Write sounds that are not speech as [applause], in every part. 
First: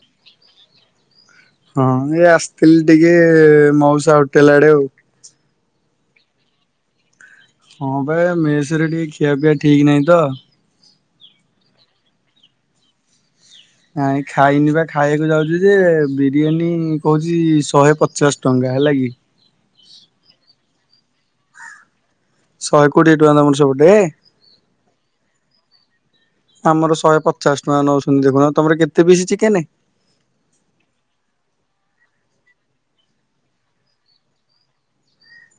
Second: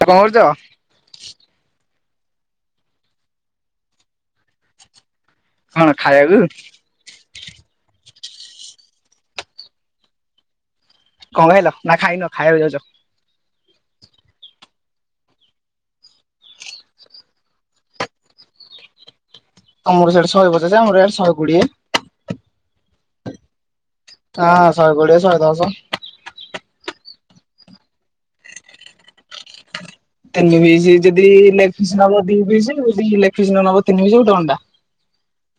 କଣ କରୁଚ? ହଁ ଏଇ ଆସିଥିଲି ଟିକେ ମାଉସା ହୋଟେଲ ଆଡେ ଆଉ। କଣ ଖାଇବାକୁ? ହଁ ଭାଇ ମେସ୍ ରେ ଟିକେ ଖିଆ ପିଆ ଠିକ୍ ନାହିଁ ତ। କଣ କହିଲ ନା ଖାଇନୁ ଖାଇବାକୁ ଯାଉଚୁ। ନାଇ ଖାଇନି ବା ଖାଇବାକୁ ଯାଉଛୁ ଯେ ବିରିୟାନୀ କହୁଛି ଶହେ ପଚାଶ୍ ଟଙ୍କା। ତାହା ଲାଗି। ଆମର ସେଠି ଶହେ ପଚାଶେ ଆମର ୟା ଡେ ଶହେ କୋଡିଏ। ଶହେ କୋଡ଼ିଏ ଟଙ୍କା ତମର ସେପ ହଁ ଶହେ କୋଡ଼ିଏ ଶହେ ଦଶ। ଆମର ଶହେ ପଚାଶ୍ ଟଙ୍କା ନଉଛନ୍ତି ଦେଖୁନ ତମର କେତେ ପିସ୍ ଚିକେନେ? ତିନି ପିସି ଯଦି ଲେଗ୍ ପିସ୍ ନବ ଦି ପିସ୍ ଯଦି ଲେଗ୍ ପିସ୍ ନ ନବ ତିନି ପିସ୍ ଗୋଟେ ଅଣ୍ଡା। [inaudible]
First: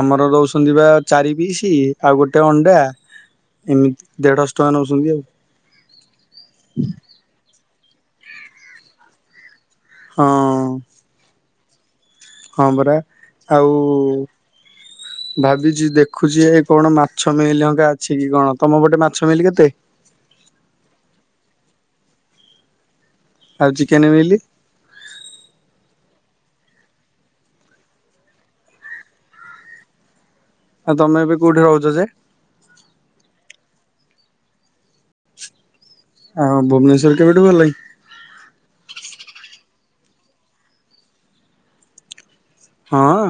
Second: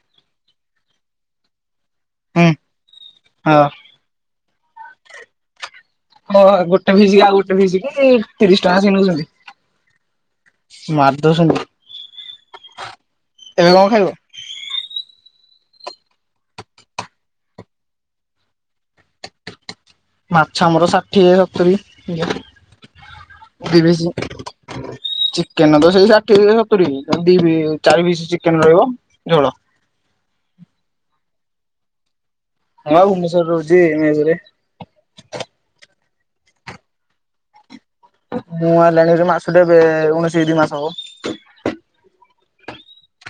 ଆମର ଦଉଛନ୍ତି ବା ଚାରି ପିସି ଆଉ ଗୋଟେ ହୁଁ ଅଣ୍ଡା ହଁ। ଏମିତି ଦେଢଶ୍ ଟଙ୍କା ନଉଛନ୍ତି ଆଉ। ହଁ ଗୋଟେ ଭିଜିକି ଆଉ ଗୋଟେ ଭିଜିକି ତିରିଶ ଟଙ୍କା ସିଏ ନଉଛନ୍ତି। ହଁ ମାରିଦଉଛନ୍ତି। ହଁ ପରା ଆଉ କଣ ଖାଇବ? ଭାବିଛି ଦେଖୁଛି ଏ କଣ ମାଛ ମିଲ୍ ଏ କା ଅଛି କି କଣ ତମ ପଟେ ମାଛ ମିଲ୍ କେତେ? ମାଛ ଆମର ଷାଠିଏ ସତୁରି। [inaudible] ଆଉ ଦି ପିସ୍ ଚିକେନ ମିଲି [inaudible] ଚିକେନେ ତ ସେଇ ଷାଠ୍ ଏ ସତୁରି ଦି ପି-ଚାରି ପିସ୍ ଚିକେନ ରହିବ ଝୋଳ। ଆଉ ତମେ ଏବେ କୋଉଠି ରହୁଛ ଯେ? ମୁଁ ବା ଭୁବନେଶ୍ୱର ରେ ରହୁଛି ମେସ୍ ରେ। ହଁ ଭୁବନେଶ୍ୱର କେବେଠୁ ଗଲଣି? ମୁଁ ଆଇଲେଣୀରେ ମାସଟେ ବେ- ଉଣେଇଶି ଦି ମାସ୍ ହବ। ହଁ।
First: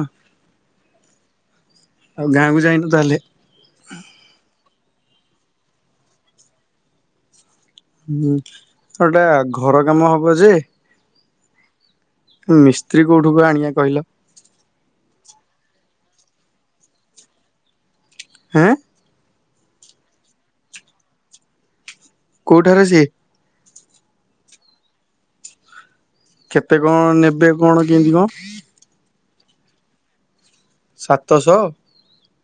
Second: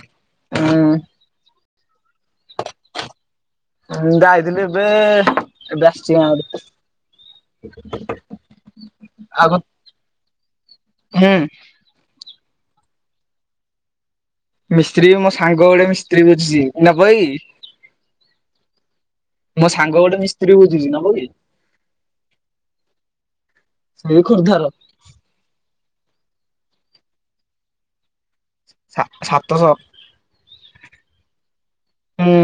ହୁଁ। ଆଉ ଗାଁକୁ ଯାଇନୁ ତାହେଲେ? ଯାଇଥିଲି ଏବେ-ଏବେ ଆସିଛି ଗାଁ ରୁ। ହୁଁ ଗୋଟା ଘର କାମ ହବ ଯେ ହୁଁ। ମିସ୍ତ୍ରୀ କୋଉଠୁକୁ ଆଣିବା କହିଲ? ମିସ୍ତ୍ରୀ ମୋ ସାଙ୍ଗ ଗୋଟେ ମିସ୍ତ୍ରୀ ବୁଜୁଛି ନବ କି? ଏଁ। ମୋ ସାଙ୍ଗ ଗୋଟେ ମିସ୍ତ୍ରୀ ବୁଝୁଛି ନବ କି? କୋଉ ଠାରୁ ସିଏ? ସେ ଖର୍ଦ୍ଧାର। କେତେ କଣ ନେବେ କଣ କେମିତି କଣ? ସାତଶହ। ସାତଶହ! ହୁଁ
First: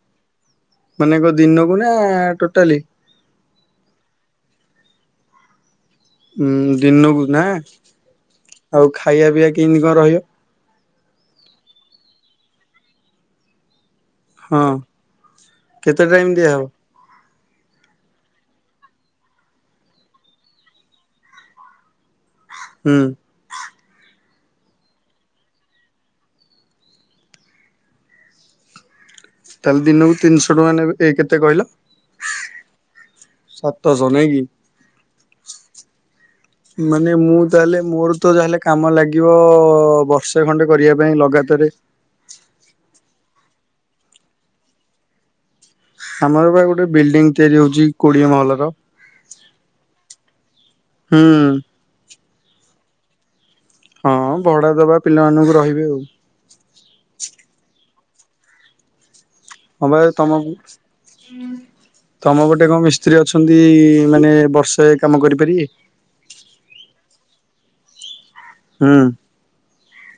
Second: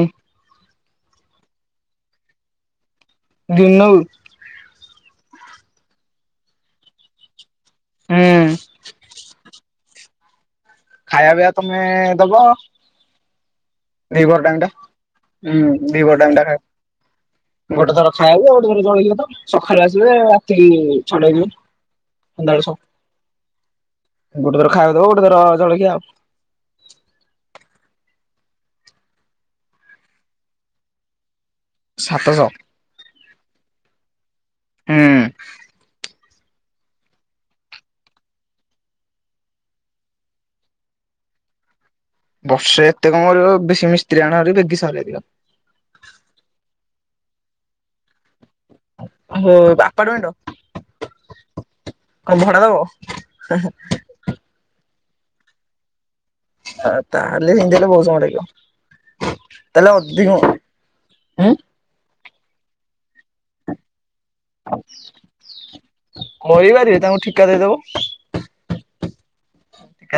ମାନେ କଣ ଦିନକୁ ନା ଟୋଟାଲି? ଦିନକୁ। ଉଁ, ଦିନକୁ ନା! ହୁଁ ଆଉ ଖାଇବା ପିଇବା କେମିତି କଣ ରହିବ? ଖାଇବା ପିଇବା ତମେ ଦବ ଦି ପହର ଟାଇମ୍ ଟା। ହଁ ହୁଁ, ଦିି କେତେ ପହର ଟାଇମ ଟାଇମ୍ ଟା ଦିଆହବ? ଖାଇ ଗୋଟେ ଥର ଖାଇବ, ଆଉ ଗୋଟେ ଥର [unintelligible] ସକାଳ ଆସିବେ ରାତିକି ଛ ଟା [unintelligible] ହୁଁ ଗୋଟେ ଥର ଖାଇବାକୁ ଦବ, ଗୋଟେ ଥର ଜଳଖିଆ ଆଉ। ତାହେଲେ ଦିନକୁ ତିନିଶହ ଟଙ୍କା ନେବେ। ଏ କେତେ କହିଲ? ସାତଶହ। ସାତଶହ ନାହିଁ କି! ହୁଁ [inaudible] ମାନେ ମୁଁ ତାହେଲେ ମୋର ତ ଯାହାହେଲେ କାମ ଲାଗିବ ବର୍ଷେ ଖଣ୍ଡେ କରିବା ପାଇଁ ଲଗାତାର ବର୍ଷେ ଏତେ କଣ କରିବ ବେଶୀ ମିସ୍ତ୍ରୀ ଆଣହେରି ବେଗି ସରିବ। ଆମର ବା ଗୋଟେ ବିଲ୍ଡିଂ ତିଆରି ହଉଛି କୋଡିଏ ମହଲ ହଁ, ଆପାର୍ଟମେଣ୍ଟ? ହୁଁ କଣ ଭଡା ଦବ? ହଁ, ଭଡା ଦବା ପିଲାମାନଙ୍କୁ ରହିବେ ଆଉ। ଆ ତା ହେଲେ [unintelligible] ବହୁତ ସମୟ ଲାଗିବ। ହଁ ତାହେଲେ ବା ଏ ଅଧିକ ତମକୁ ଉଁ ତମ ପଟେ କଣ ମିସ୍ତ୍ରୀ ଅଛନ୍ତି ମାନେ ବର୍ଷେ କାମ କରିପାରିବେ? କହିପାରିବେ ତାଙ୍କୁ ଠିକା ଦେଇଦବ। ହୁଁ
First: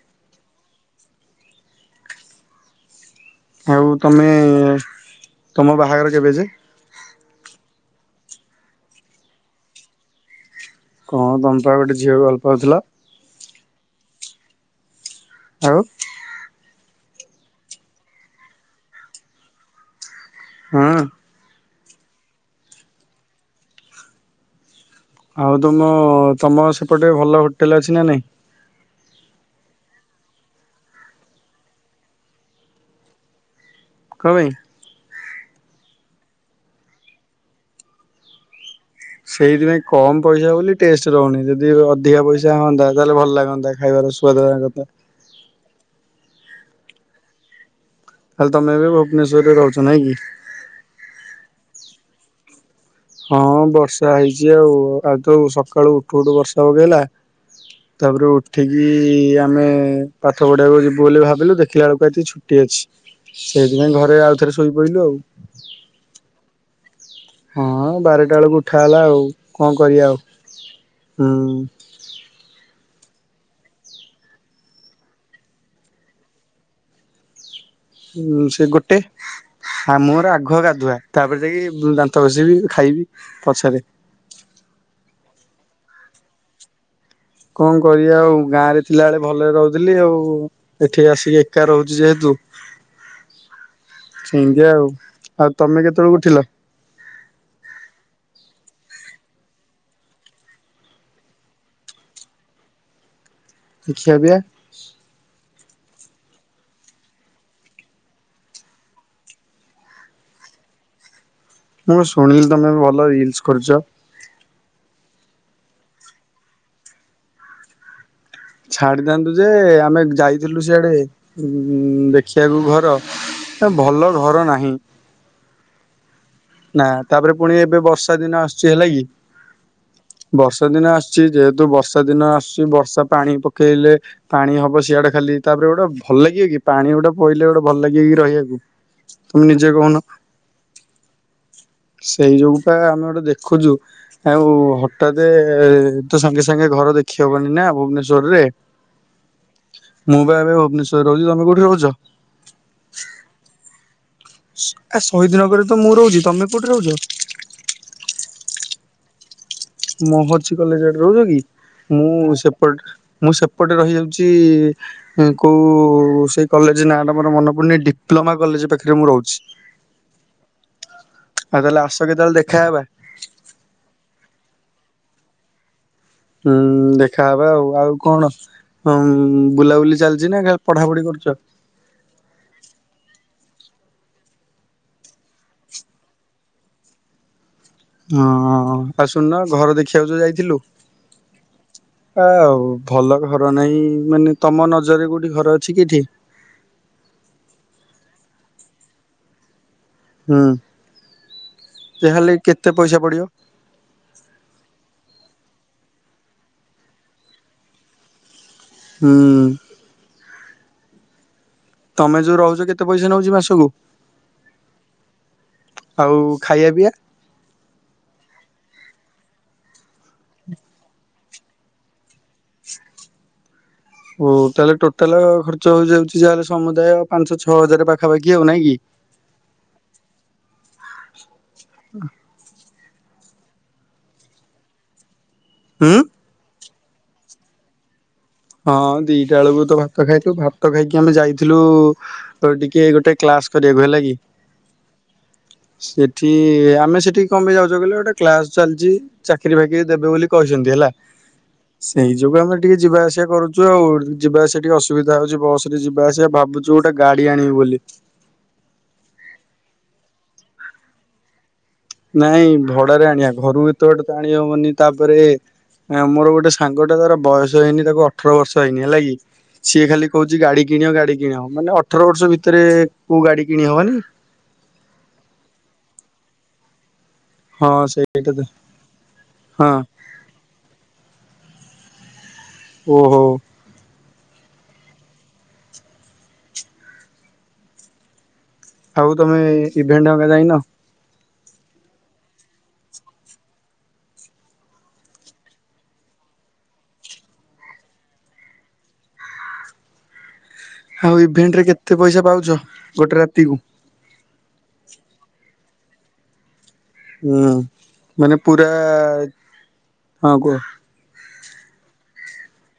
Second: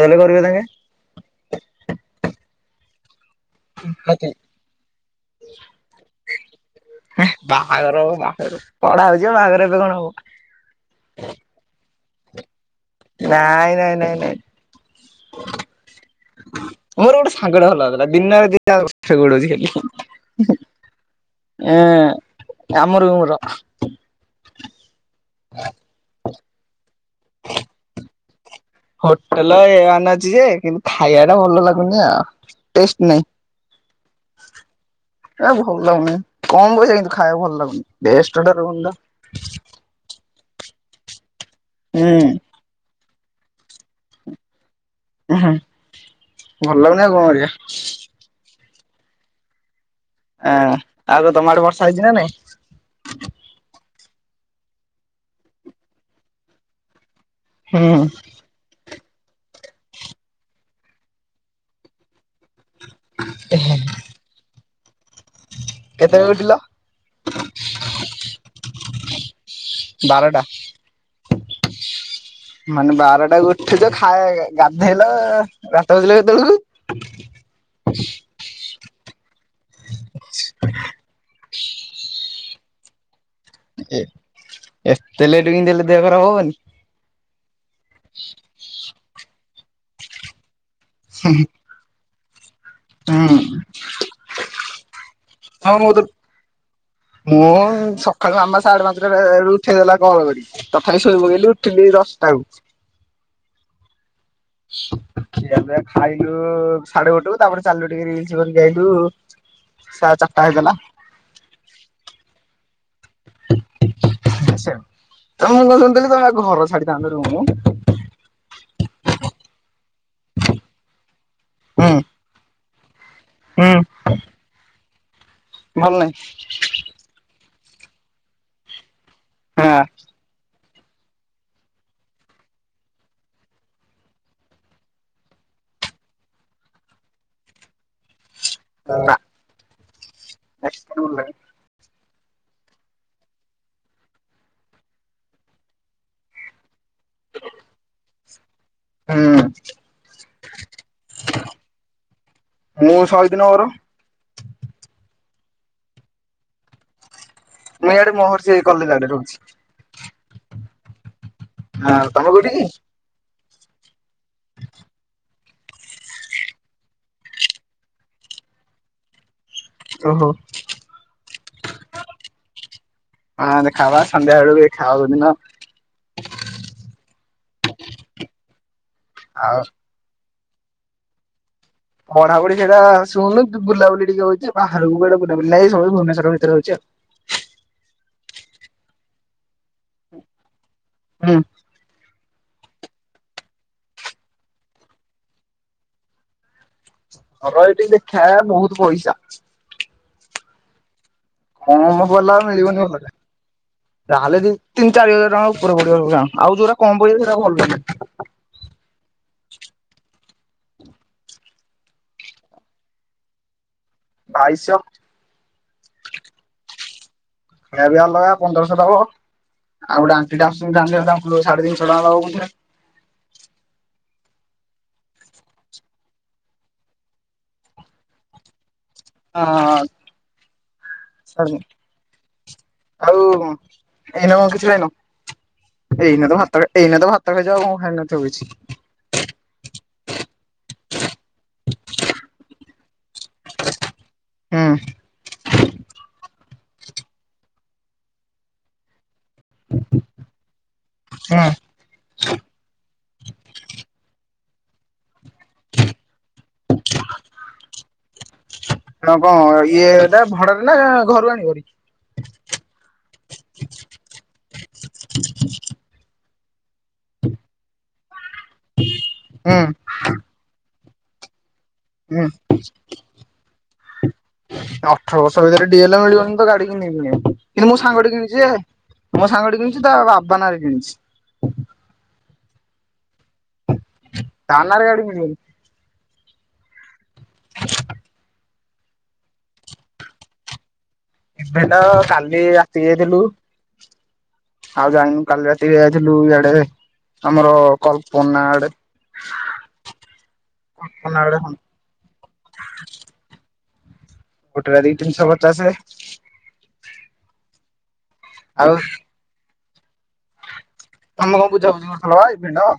ତାହେଲେ କରିବେ ତାଙ୍କେ। ଆଉ ତମେ, ତୁମ ବାହାଘର କେବେ ଯେ? ବାହାଘର ହବ ବାହାଘର ପଢା ହଉଛି ବାହାଘର ଏବେ କଣ ହବ। କଣ ତମେପା ଗୋଟେ ଝିଅକୁ ଭଲ ପାଉଥିଲ? ନାଇଁ ନାଇଁ ନାଇଁ ନାଇଁ। ଆଉ ମୋର ଗୋଟେ ସାଙ୍ଗଟା ଭଲ ଲାଗୁଥିଲା ଦିନରେ [unintelligible] ଖାଲି। ହଁ ହଁ, ଆମ ରୁମର। ଆଉ ତମ, ତମ ସେପଟେ ଭଲ ହୋଟେଲ ଅଛି ନା ନାଇଁ? ହୋଟେଲ ଏ ୱାନ ଅଛି ଯେ, କିନ୍ତୁ ଖାଇବା ଟା ଭଲ ଲାଗୁନି ଆଉ ଟେଷ୍ଟ ନାଇଁ। କଣ ପାଇଁ? ଏ ଭଲ ଲାଗୁନି। କମ ପଇସା କିନ୍ତୁ ଖାଇବାକୁ ଭଲ ଲାଗୁନି। ବେଷ୍ଟ ସେଇଥିପାଇଁ କମ ପଇସା ବୋଲି ଟେଷ୍ଟ ରହୁନି। ଯଦି ଅଧିକା ହୁଁ ପଇସା ହୁଅନ୍ତା ତାହେଲେ ଭଲ ଲାଗନ୍ତା ଖାଇବାର ସୁ୍ଆଦ ଭଲ ଲାଗୁନି ଆଉ କଣ କରିଆ। ତାହେଲେ ତମେ ଏବେ ଭୁବନେଶ୍ୱରରେ ରହୁଛ। ନାଇଁ କି? ହଁ, ଆଉ କଣ ତମ ଆଡେ ବର୍ଷା ହେଇଚି ନାଁ ନାଇଁ? ହଁ ବର୍ଷା ହେଇଛି ଆଉ। ଆଜି ତ ସକାଳୁ ଉଠୁ ଉଠୁ ବର୍ଷା ପକେଇଲା ହୁଁ ତାପରେ ଉଠିକି ଆମେ ପାଠ ପଢିବାକୁ ଯିବୁ ବୋଲି ଭାବିଲୁ ଦେଖିଲା ବେଳକୁ ଆଜି ଛୁ ଅଛି ସେଇଥିପାଇଁ ଘରେ ଆଉଥରେ ଶୋଇପଡ଼ିଲୁ ଆଉ। କେତେବେଳେ ଉଠିଲ। ହଁ ବାରଟା ଳକୁ ଉଠା ହେଲା ଆଉ କଣ କରିବା ଆଉ। ବାରଟା ହୁଁ। ମାନେ ବାରଟାକୁ ଉଠୁଛ ଖାଏ ଗାଧେଇଲ ଦାନ୍ତ ଘସିଲ କେତେବେଳକୁ? [inaudible] ସେ ଗୋଟେ ମୋର ଆଗ ଗାଧୁଆ ତାପରେ ଯାଇକି ଦାନ୍ତ ଘସିବି। ଏତେ ଲେଟ କେମିତ୍ ହେଲେ ଦେହ ଖରାପ ହବନି। କଣ କରିବା ଆଉ ଗାଁ ରେ ଥିଲା ବେଳେ ଭଲରେ ରହୁଥିଲି ଆଉ। ଏଠି ଆସିକି ଏକା ରହୁଛି ଯେହେତୁ। ହୁଁ ସେମିତି ଆଉ ଆଉ ହଁ ତମେ ମୁଁ ତ କେତେବେଳକୁ ଉଠିଲ? ମୁଁ ସଖାଳୁ ଆମେ ସାଢ଼େ ପା ଉଠେଇ ଦେଲା କଲ କରିକି ତଥାପି ଶୋଇପକେଇଲି ଉଠେଇଲି ଦଶଟାବେଳକୁ। [unintelligible] ଖିଆ ପିଆ ଖାଇଲୁ ସାଢେ ଗୋଟେକୁ ତାପରେ ଚାଲିଲୁ ଟିକେ ରିଲସ କରିକି ଆଇଲୁ। ସା ଚାରିଟା ହେଇଗଲା। ମୁଁ ଶୁଣିଲି ତମେ ଭଲ ରିଲ୍ସ କରୁଚ। ଆଛା ତ ମୁଁ କଣ ଶୁଣିଥିଲି ତମେ ପା ଘର ଛାଡିଥାନ୍ତ ରୁମୁ। ଛାଡିଥାନ୍ତୁ ଯେ ଆମେ ଯାଇଥିଲୁ ସିଆଡେ ଦେଖିବାକୁ ଘ ହୁଁ ଭଲ ଘର ନାହିଁ। ଭଲ ନାହିଁ। ନା ତାପରେ ପୁଣି ଏବେ ବର୍ଷା ଦିନ ଆସୁଚି ହେଲା କି। ହାଁ। ବର୍ଷା ଦିନ ଆସୁଚି ଯେହେତୁ ବର୍ଷା ଦିନ ଆସୁଚି ବର୍ଷା ପାଣି ପକେଇଲେ ପାଣି ହବ ସିଆଡେ ଖାଲି। ତାପରେ ଗୋଟେ ଭଲ ଲାଗିବ କି ପାଣି ଗୋଟେ ପଇଲେ ଗୋଟେ ଭଲ ଲାଗିବ କି ରହିବାକୁ ନା ତମେ ନିଜେ କହୁନ। [unintelligible] ସେଇ ଯୋଗୁପା ଆମେ ଗୋଟେ ଦେଖୁଚୁ ଆଉ ହଠାତେ ତ ସାଙ୍ଗେ ସାଙ୍ଗେ ଘର ଦେଖ [unintelligible] ନା ଭୁବନେଶ୍ୱର ରେ। ମୁଁ ପା ଏବେ ଭୁବନେଶ୍ଵରରେ ରହୁଚି ତମେ କୋଉଠି ରହୁଛ? ମୁଁ ସହିଦ ନଗର। ଏ ଶହୀଦିନଗରରେ ତ ମୁଁ ରହୁଛି ତମେ କୋଉଠି ରହୁଛ? କଲେଜେ ଆଡେ ରହୁଛି। ମୋହର୍ଛିି କଲେଜରେ ରହୁଛ କି ଆଉ ତମେ ମୁଁ କୋଉଠି କି? ସେପଟ ମୁଁ ସେ ଏପଟେ ରହିଯାଉଛି କୋଉ ସେଇ କଲେଜ ନାଁଟା ମୋର ମନେ ପଡୁନି ଡିପ୍ଲୋମା କଲେଜ। ଏ ପାଖରେ ମୁଁ ରହୁଛି। ଓହୋ ଆଉ ତାହେଲେ ଆସୁଛ କେତେବେଳେ ଦେଖାହବା। ହଁ [unintelligible] ହୁଁ ଦେଖାହବା ଆଉ ଆଉ କଣ ଆଉ ବୁଲାବୁଲି ଚାଲି ଛି ନା ଖାଲି ପଢାପଢି କରୁଛ। ପଢାପଢି ସେଇଟା ଶୁନୁ ବୁଲାବୁଲି ଟିକେ ହଉଛି ବାହାରକୁ କୁଆଡେ ବୁଲାବୁଲି ନାହିଁ ସବୁ ଭୁବନେଶ୍ୱର ଭିତରେ ହଉ ଛି ଆଉ ହଁ ଅ ଆଉ ଶୁନ୍‌ନା ଘର ଦେଖିବାକୁ ଯୋଉ ଯାଇଥିଲୁ। ହୁଁ। ଆଉ ଭଲ ଘର ନାହିଁ ମାନେ ତମ ନଜରରେ କୋଉଠି ଘର ଅଛି କି ଏଠି? ଘର ଏଇଠି ଦେଖା ବହୁତ ପଇସା। ହୁଁ। କମ ଯାହାହେଲେ ବାଲା କେତେ ମିଳିବନି ପଇସା ଭଲରେ ପଡିବ ତାହେଲେ ତିନି ଚାରି ହଜାର ଟଙ୍କା ଉପର ପଡୁ ଆଉ ଯୋଉରା କମ ପଇସା ସେଇଟା ଭଲ ନାହିଁ। ହୁଁ। ତମେ ଯୋଉ ରହୁଛ କେତେ ପଇସା ନଉଛି ମାସକୁ? ବାଇଶ ସହ। ଆଉ ଖାଇବା ପିଇବା। ଖାଇବା ବି ଅଲଗା ପନ୍ଦରଶହ ଦବ। ଆଉ [unintelligible] [inaudible] ଓ ତାହେଲେ ଟୋଟାଲ ଖର୍ଚ୍ଚ ହେଇଯାଉଛି ଯା ହେଲେ ସମୁଦାୟ ପାଞ୍ଚ ଛଅ ହଜାର ପାଖାପାଖି ଆଉ ନାଇଁ କି। ହଁ ହଁ ସରି। ଆଉ ଏଇ ନ କିଛି ଖାଇନୁ। ହୁଁ ଏଇ ନେ ତ ଭା ତ ଏଇନ ତ ଭାତ ଖାଇଛି। ଆଉ କଣ ଖାଇବି? ହଁ ଦିଟା ବେଳକୁ ତ ଭା ଭାତ ଖାଇଥିଲୁ। ଭାତ ଖାଇକି ଆମେ ଯାଇଥିଲୁ ଟିକେ ଗୋଟେ କ୍ଲାସ୍ କରିବାକୁ ହେଲା କି। ହୁଁ। ସେଠି ଆମେ ସେଠିକି କଣ ପାଇଁ ଯାଉଛ କହିଲ ଗୋଟେ କ୍ଲାସ ଚାଲିଛି। ଚାକିରି ବାକିରି ଦେବେ ବୋଲି କହିଛନ୍ତି ହେଲା। ସେଇ ଯୋଗୁ ଆମେ ଟିକେ ଯିବା ଆସ କରୁଚୁ ଆଉ। ଯିବା ଆସିବା ଟିକେ ଅସୁବିଧା ହଉଚି ବସ ରେ ଯିବା ଆସିବା। ଭାବୁଛି ଗୋଟେ ଗାଡି ଆଣିବି ବୋଲି। [inaudible] ହ କଣ ଇଏ ଏଟା ଭଡାରେ ନା ଘରୁ ଆଣିବ ହାରି। ନାଇଁ ଭଡାରେ ଆଣିବା। ଘରୁ ଏତେ ବାଟେ ତ ଆଣି ହବନି। ତାପରେ ମୋର ଗୋଟେ ଗୋ ସାଙ୍ଗ ଟା ତାର ବୟସ ହେଇନି। ତାକୁ ଅଠର ବର୍ଷ ହେଇନି ହେଲା କିି। ହୁଁ ସିଏ ଖାଲି କହୁଛି ଗାଡି କିଣିବ ଗାଡି କିଣ। ହୁଁ କିଣି ହବନି ଅଠର ବର୍ଷ ଭିତରେ ଡିଏଲା ମିଳିବନି। ଗାଡି କି ନେଇନି କିନ୍ତୁ ହଁ ମୁଁ ସାଙ୍ଗ ସେଇଟା କିଣିଛି ଯେ ତ ମୋ ସାଙ୍ଗ ହଁ କିଣିଛି। ତା ବାବା ନାଁରେ କିଣିଛି। ଉ ହୁ। ଓହୋ। ତା ନାରେ ଗାଡି ମିଳିବନି। ଆଉ ତମେ ଇଭେଣ୍ଟ ଆଡେ ଯାଇନ। ଇଭେଣ୍ଟ କାଲି ରାତିି ଯାଇଥିଲୁ। ଆଉ ଜଣୁ କାଲି ରାତି ଯ ଯାଇଥିଲୁ ଇଆଡେ ଆମର କଲ୍ପନା ଆଡେ। କଳ୍ପନା ଆଉ ଆଡେ ଇଭେଣ୍ଟ ରେ କେତେ ପଇସା ପାଉଛ? ଗୋଟେ ରାତି କୁ। ଗୋଟେ ରାତିକୁ ତିନିଶହ ପଚାସେ। ହୁଁ ମାନେ ପୁରା ଆଉ ହଁ କୁହ। ତମେ କଣ ବୁଝାବୁଝି କରୁଥିଲ ପା ଇଭେଣ୍ଟ।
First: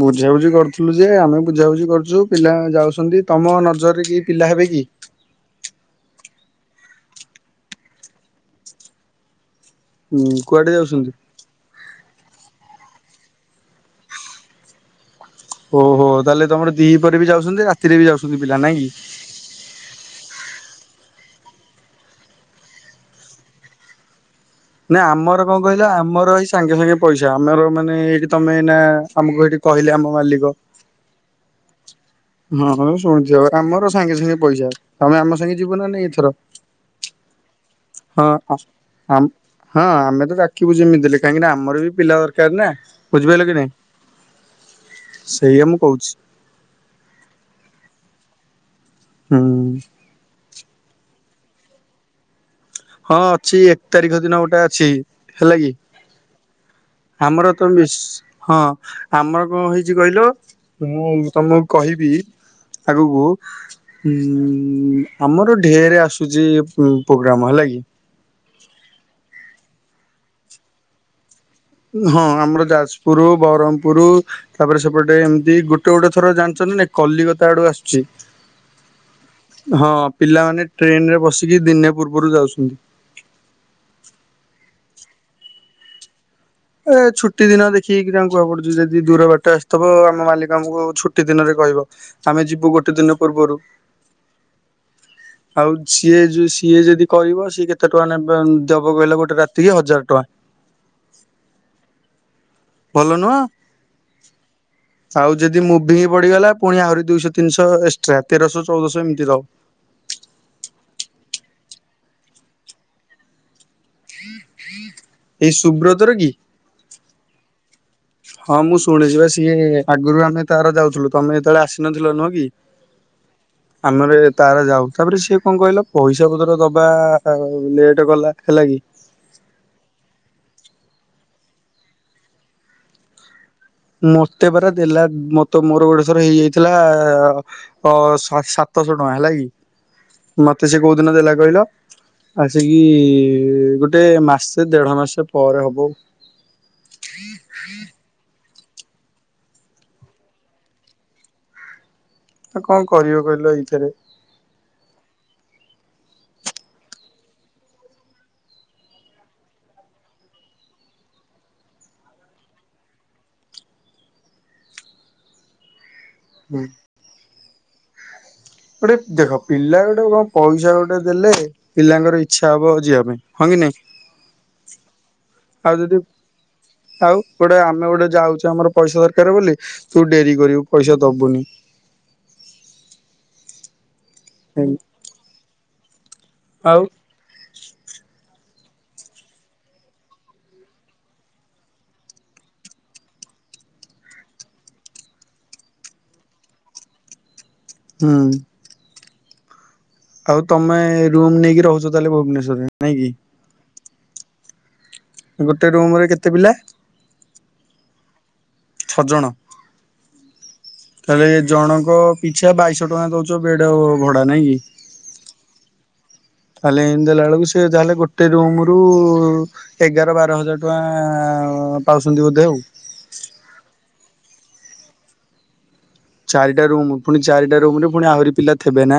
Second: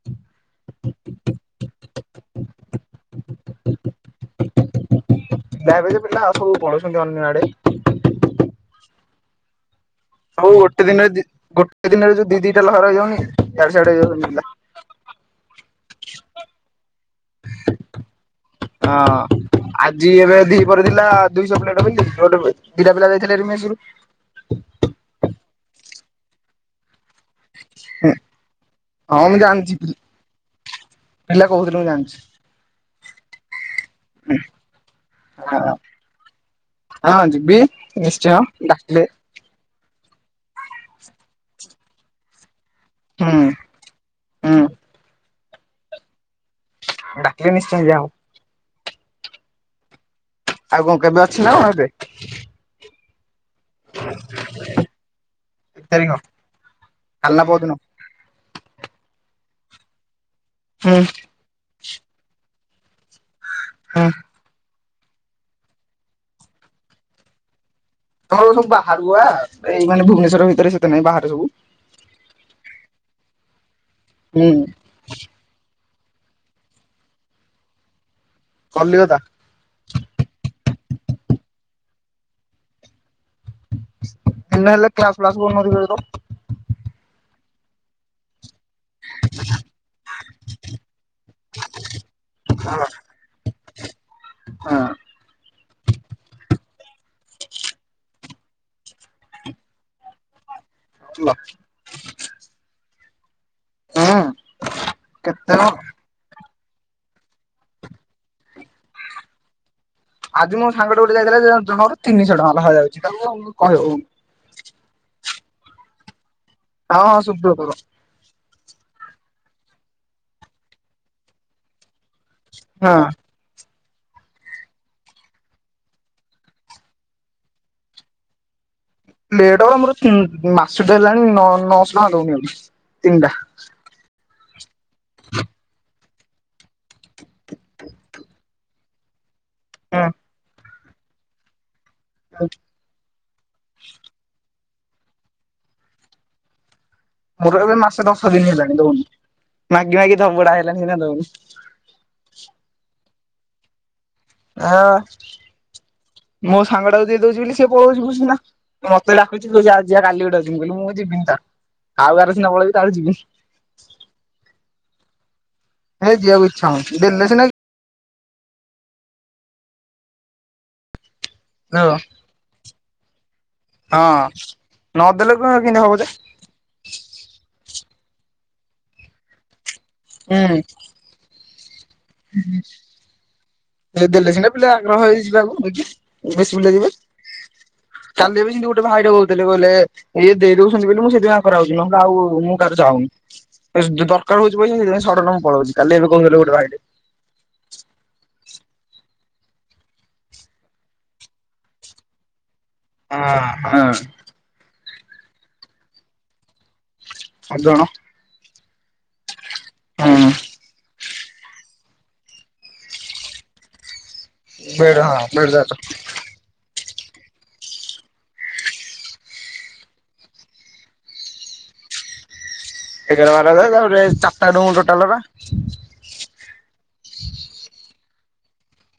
ବୁଝାବୁଝି କରୁଥିଲୁ ଯେ ଆମେ ବୁଝାବୁଝି କରୁଛୁ ପିଲା ଯାଉଛନ୍ତି। ତମ ନଜରରେ କି ପିଲା ହେବେ କି? ପିଲା ହେବେ ଯେ ପିଲା ଆଉ ସବୁ ପଳୁଛନ୍ତି ଅନ୍ୟ ଆଡେ। ହୁଁ ହଉ କୁଆଡେ ଗୋଟେ ଦିନରେ ଯାଉଛନ୍ତି? ଦି ଗୋଟେ ଦିନରେ ଯି ଦି ଦିଟା ଲହର ହେଇ ଯାଉନି। ଇଆଡେ ସାଇଡ ଓହୋ ତାହେଲେ ତମର ଦି ପରେ ବି ଯାଉଛନ୍ତି ରାତିରେ ବି ଯାଉଛନ୍ତି ପିଲା ନାଇଁ କି। ହଁ ଆଜି ଏବେ ଦୁଇଶହ ପିଲା ବୋଳୁ ଦିଟା ପିଲା ଯାଇଥିଲେ ମେସେ ରୁ। ନା ଆମର କଣ କହିଲା ଆମର ଏଇ ସାଙ୍ଗେ ସାଙ୍ଗେ ପଇସା ଆମର ମାନେ ହେଇକି ତମେ ଏଇନା ହଁ ମୁଁ ଆମକୁ ଏଇଠି ଜାଣିଛି କହିଲେ ଆମ ମାଲିକ। ପିଲା କହୁଥିଲେ ମୁଁ ଜାଣିଛି। ହଁ ହୋଉ ଶୁଣିଥୁବ। ଆମର ସାଙ୍ଗେ ସାଙ୍ଗେ ପଇସା ତମେ ଆମ ସାଙ୍ଗେ ଯିବ ନା ନାଇଁ ଏଥର। ହଁ ଯିିବି ହଁ ନିଶ୍ଚୟ ଡାକିଲେ। ଆମ ହଁ ଆମେ ତ ଯାକିବୁ ଯେମିତି ଦେଲେ। କାହିଁକିନା ଆମର ବି ପିଲା ଦରକାର ନା। ବୁଝିପାରିଲ ହୁଁ କି ନାଇଁ? ହୁଁ। ସେଇଆ ମୁଁ କହୁଛି। ଡାକିଲେ ନିଶ୍ଚୟ ଯିବା ଆଉ। ହୁଁ। ଆଉ କଣ କେବେ ଅଛି ନା କଣ ରେ। ହଁ ଅଛି ଏକ ତାରିଖ ଦିନ ଗୋଟେ ଅଛି। ହେଲା କି। ତାରିଖ କାଲି ନା ଆମର ତ ପରଦିନ? ମିସ୍ ହଁ ଆମର କଣ ହେଇଛି କହିଲ ହୁଁ ମୁଁ ତମକୁ କହିବି ଆଗକୁ। ହୁଁ ହଁ ଆମର ଢେରେ ଆସୁଛି ପୋଗ୍ରାମ ହେଲା କି। ତମର ସବୁ ବାହରୁ ଆ ଏଇ ମାନେ ଭୁବନେଶ୍ଵର ଭିତରେ ସେତେ ନାଇଁ ବାହାରେ ସବୁ। ହଁ ଆମର ଯାଜପୁର ବରମପୁର ହୁଁ ତାପରେ ସେପଟେ ଏମିତି ଗୋଟେ। ଗୋଟେ ଗୋଟେ ଥର ଜାଣିଛନ୍ତି ନା କଲିକତା ଆଡୁ ଆସୁଛି କଲିକତା ହଁ ପିଲାମାନେ। ଟ୍ରେନ ରେ ବସିକି ଦିନେ ପୂର୍ବରୁ ଯାଉଛନ୍ତି। ଏଲେ ହେଲେ କ୍ଲାସ ପ୍ଲାସ କରୁନଥିବେତ। ଏ ଛୁଟି ଦିନ ଦେଖିକି ଯା କୁହା ପଡିବ। ଯଦି ଦୂର ବାଟ ଆସିଥିବ ଆମ ମାଲିକ ଆମକୁ ଛୁଟି ଦିନରେ କହିବ ଆମେ ଯିବୁ ଗୋଟେ ଦିନ ପୂର୍ବରୁ। ହ ହଁ। ଆଉ ସିଏ ସିଏ ଯଦି କଈବ ସିଏ କେତେ ଟଙ୍କା ନେ ଦେବ କହିଲ ଗୋଟେ ରାତିକି ହଜାର ଟଙ୍କା। ହୁଁ ଭଲ ନୁହଁ ଆଉ କେତେ ଯଦି ମୁଭି ହିଁ ପଡିଗଲା। ପୁଣି ଆହୁରି ଦୁଇଶହ ତିନିଶହ ଏକ୍ସଟ୍ରା ତେରଶହ ଚଉଦଶହ ଏମିତି ରହୁ। ଆଜି ମୋ ସାଙ୍ଗ ଟେ ଗୋଟେ ଯାଇଥିଲା ଜଣଙ୍କର ତିନିଶହ ଟଙ୍କା ଲେଖା ଯାଉଛି ତା। ଏଇ ସୁୁବ୍ରତର କି। ହଁ ହଁ ସୁବ୍ରତର। ହଁ ମୁଁ ଶୁଣିଛି ବା ସିଏ ଆଗରୁ ଆମେ ତାର ଯାଉଥିଲୁ ତମେ ଯେତେବେଳେ ଆସିନଥିଲ ନୁହଁ କି। ହଁ। ଆମର ଏ ତାର ଯାଉ ତାପରେ ସିଏ କଣ କହିଲ ପଇସା ପତ୍ର ଦବା ଲେଟ କଲା ହେଲା କି। ଲେଟ୍ ହେଲା ମୋର ମାସଟା ହେଲାଣି ନଅ ନଅଶହ ଟଙ୍କା ଦଉନି ଆଉ। ତିନଟା। ମତେ ପରା ଦେଲା ମତେ ମୋର ଗୋଟେଥର ଇଏ ହେଇଥିଲା ଅ ସା ସାତଶହ ଟଙ୍କା ହେଲା କି ହୁଁ ମତେ ସେ କୋଉ ଦିନ ଦେଲା କହିଲ। ଆସିକି ଗୋଟେ ମାସ୍ ସେ ଦେଢ଼ ମାସ ପରେ ହବ। ମୋର ଏବେ ମାସେ ଦଶ ଦିନ ହେଲାଣି ଦଉନି ମାଗି ମାଗି ଧବଡା ହେଲାଣି ନା ଦଉନି। ଆ କଣ କରିବ କହିଲ ଏଇଥିରେ। ଆଁ। ମୋ ସାଙ୍ଗଟାକୁ ଯିଏ ଦଉଛି ବୋଲି ସିଏ ପଳଉଚି ଭୁସ୍ କିନା ମତେ ଡାକୁଚି ଆ ଯିବା କାଲି ଗୋଟେ ଅଛି ମୁଁ କହିଲି ମୁଁ। ଯିବିନି ତ ଆଉ କାହାର ସିନା ପଳେଇବି ତାର ଯିବିନି। ହେ ଯିବାକୁ ଇଛା ହଉନି ଦେଲେ ସିନା କି। ଗୋଟେ ଦେଖ ପିଲା ଗୋଟେ କଣ ପଇସା ଗୋଟେ। ଦେଲେ ପିଲାଙ୍କର ଇଚ୍ଛା ହବ ଯିବାପାଇଁ ହଁ କି ନାଇଁ। ହଁ। ନଦେଲେ କଣ କେମିତି ଆଉ ହବ ଯଦି ଯେ ଆଉ ଗୋଟେ ଆମେ ଗୋଟେ। ଯାଉଛି ଆମର ପଇସା ଦରକାର ବୋଲି। ତୁ ଡେରି କରିବୁ ପଇସା ଦବୁନି। ଦେଲେ ସିନା ପିଲା ଆଗ୍ରହ ହେଇ ଯିବାକୁ ନେଇକି ବେଶୀ ପିଲା ଆଉ ଯିବେ କାଲିବେ ସେମତି ଗୋଟେ। ଗୋଟେ ଭାଇଟେ କହୁଥିଲେ କହିଲେ ଇଏ ଦେଇ ଦଉଛନ୍ତି ବୋଲି ମୁଁ ସେଥି ପାଇଁ ଆକଁର ଆଉଛି ନହେଲେ ଆଉ ମୁଁ କାହାର ଯାଉନି। ଦରକାର ହଉଛି ପଇସା ସେଇଥିପାଇଁ ସଡନ୍ ଡ ମୁଁ ପଳଉଛି କାଲି ଏବେ କହୁ ଗୋଟେ ଭାଇରେ। ହୁଁ ଆଉ ତମେ ରୁମ ନେଇକି ରହୁଛ ତାହେଲେ ଭୁବନେଶ୍ଵରରେ। ନାଇଁ କି ହଁ ହଁ। ଗୋଟେ ରୁମ୍ ରେ କେତେ ପିଲା। ଛଅ ଜଣ। ଛଅ ଜଣ। ହୁଁ ତାହେଲେ ଏ ଜଣଙ୍କ ପିଛା ବାଇଶହ ଟଙ୍କା ଦଉଛ ବେଡ ଆଉ। ବେଡ ହଁ ବେଡ ଯ ତାହଲେ ଏମତି ଦେଲା ବେଳକୁ ସେ ଯହେଲେ ଗୋଟେ ରୁମ ରୁ ଏଗାର ବାର ହଜାର ଟଙ୍କ ଆଁ ପାଉଛନ୍ତି ବୋଧେ ଆଉ। ଏଗାର ବାର ତାପରେ ଚାରିଟା ରୁ ଟୋଟାଲବା। ଚାରିଟା ରୁମ୍ ପୁଣି ଚାରିଟା ରୁମ ରେ ପୁଣି ଆହୁରି ପିଲା ଥିବେ ନା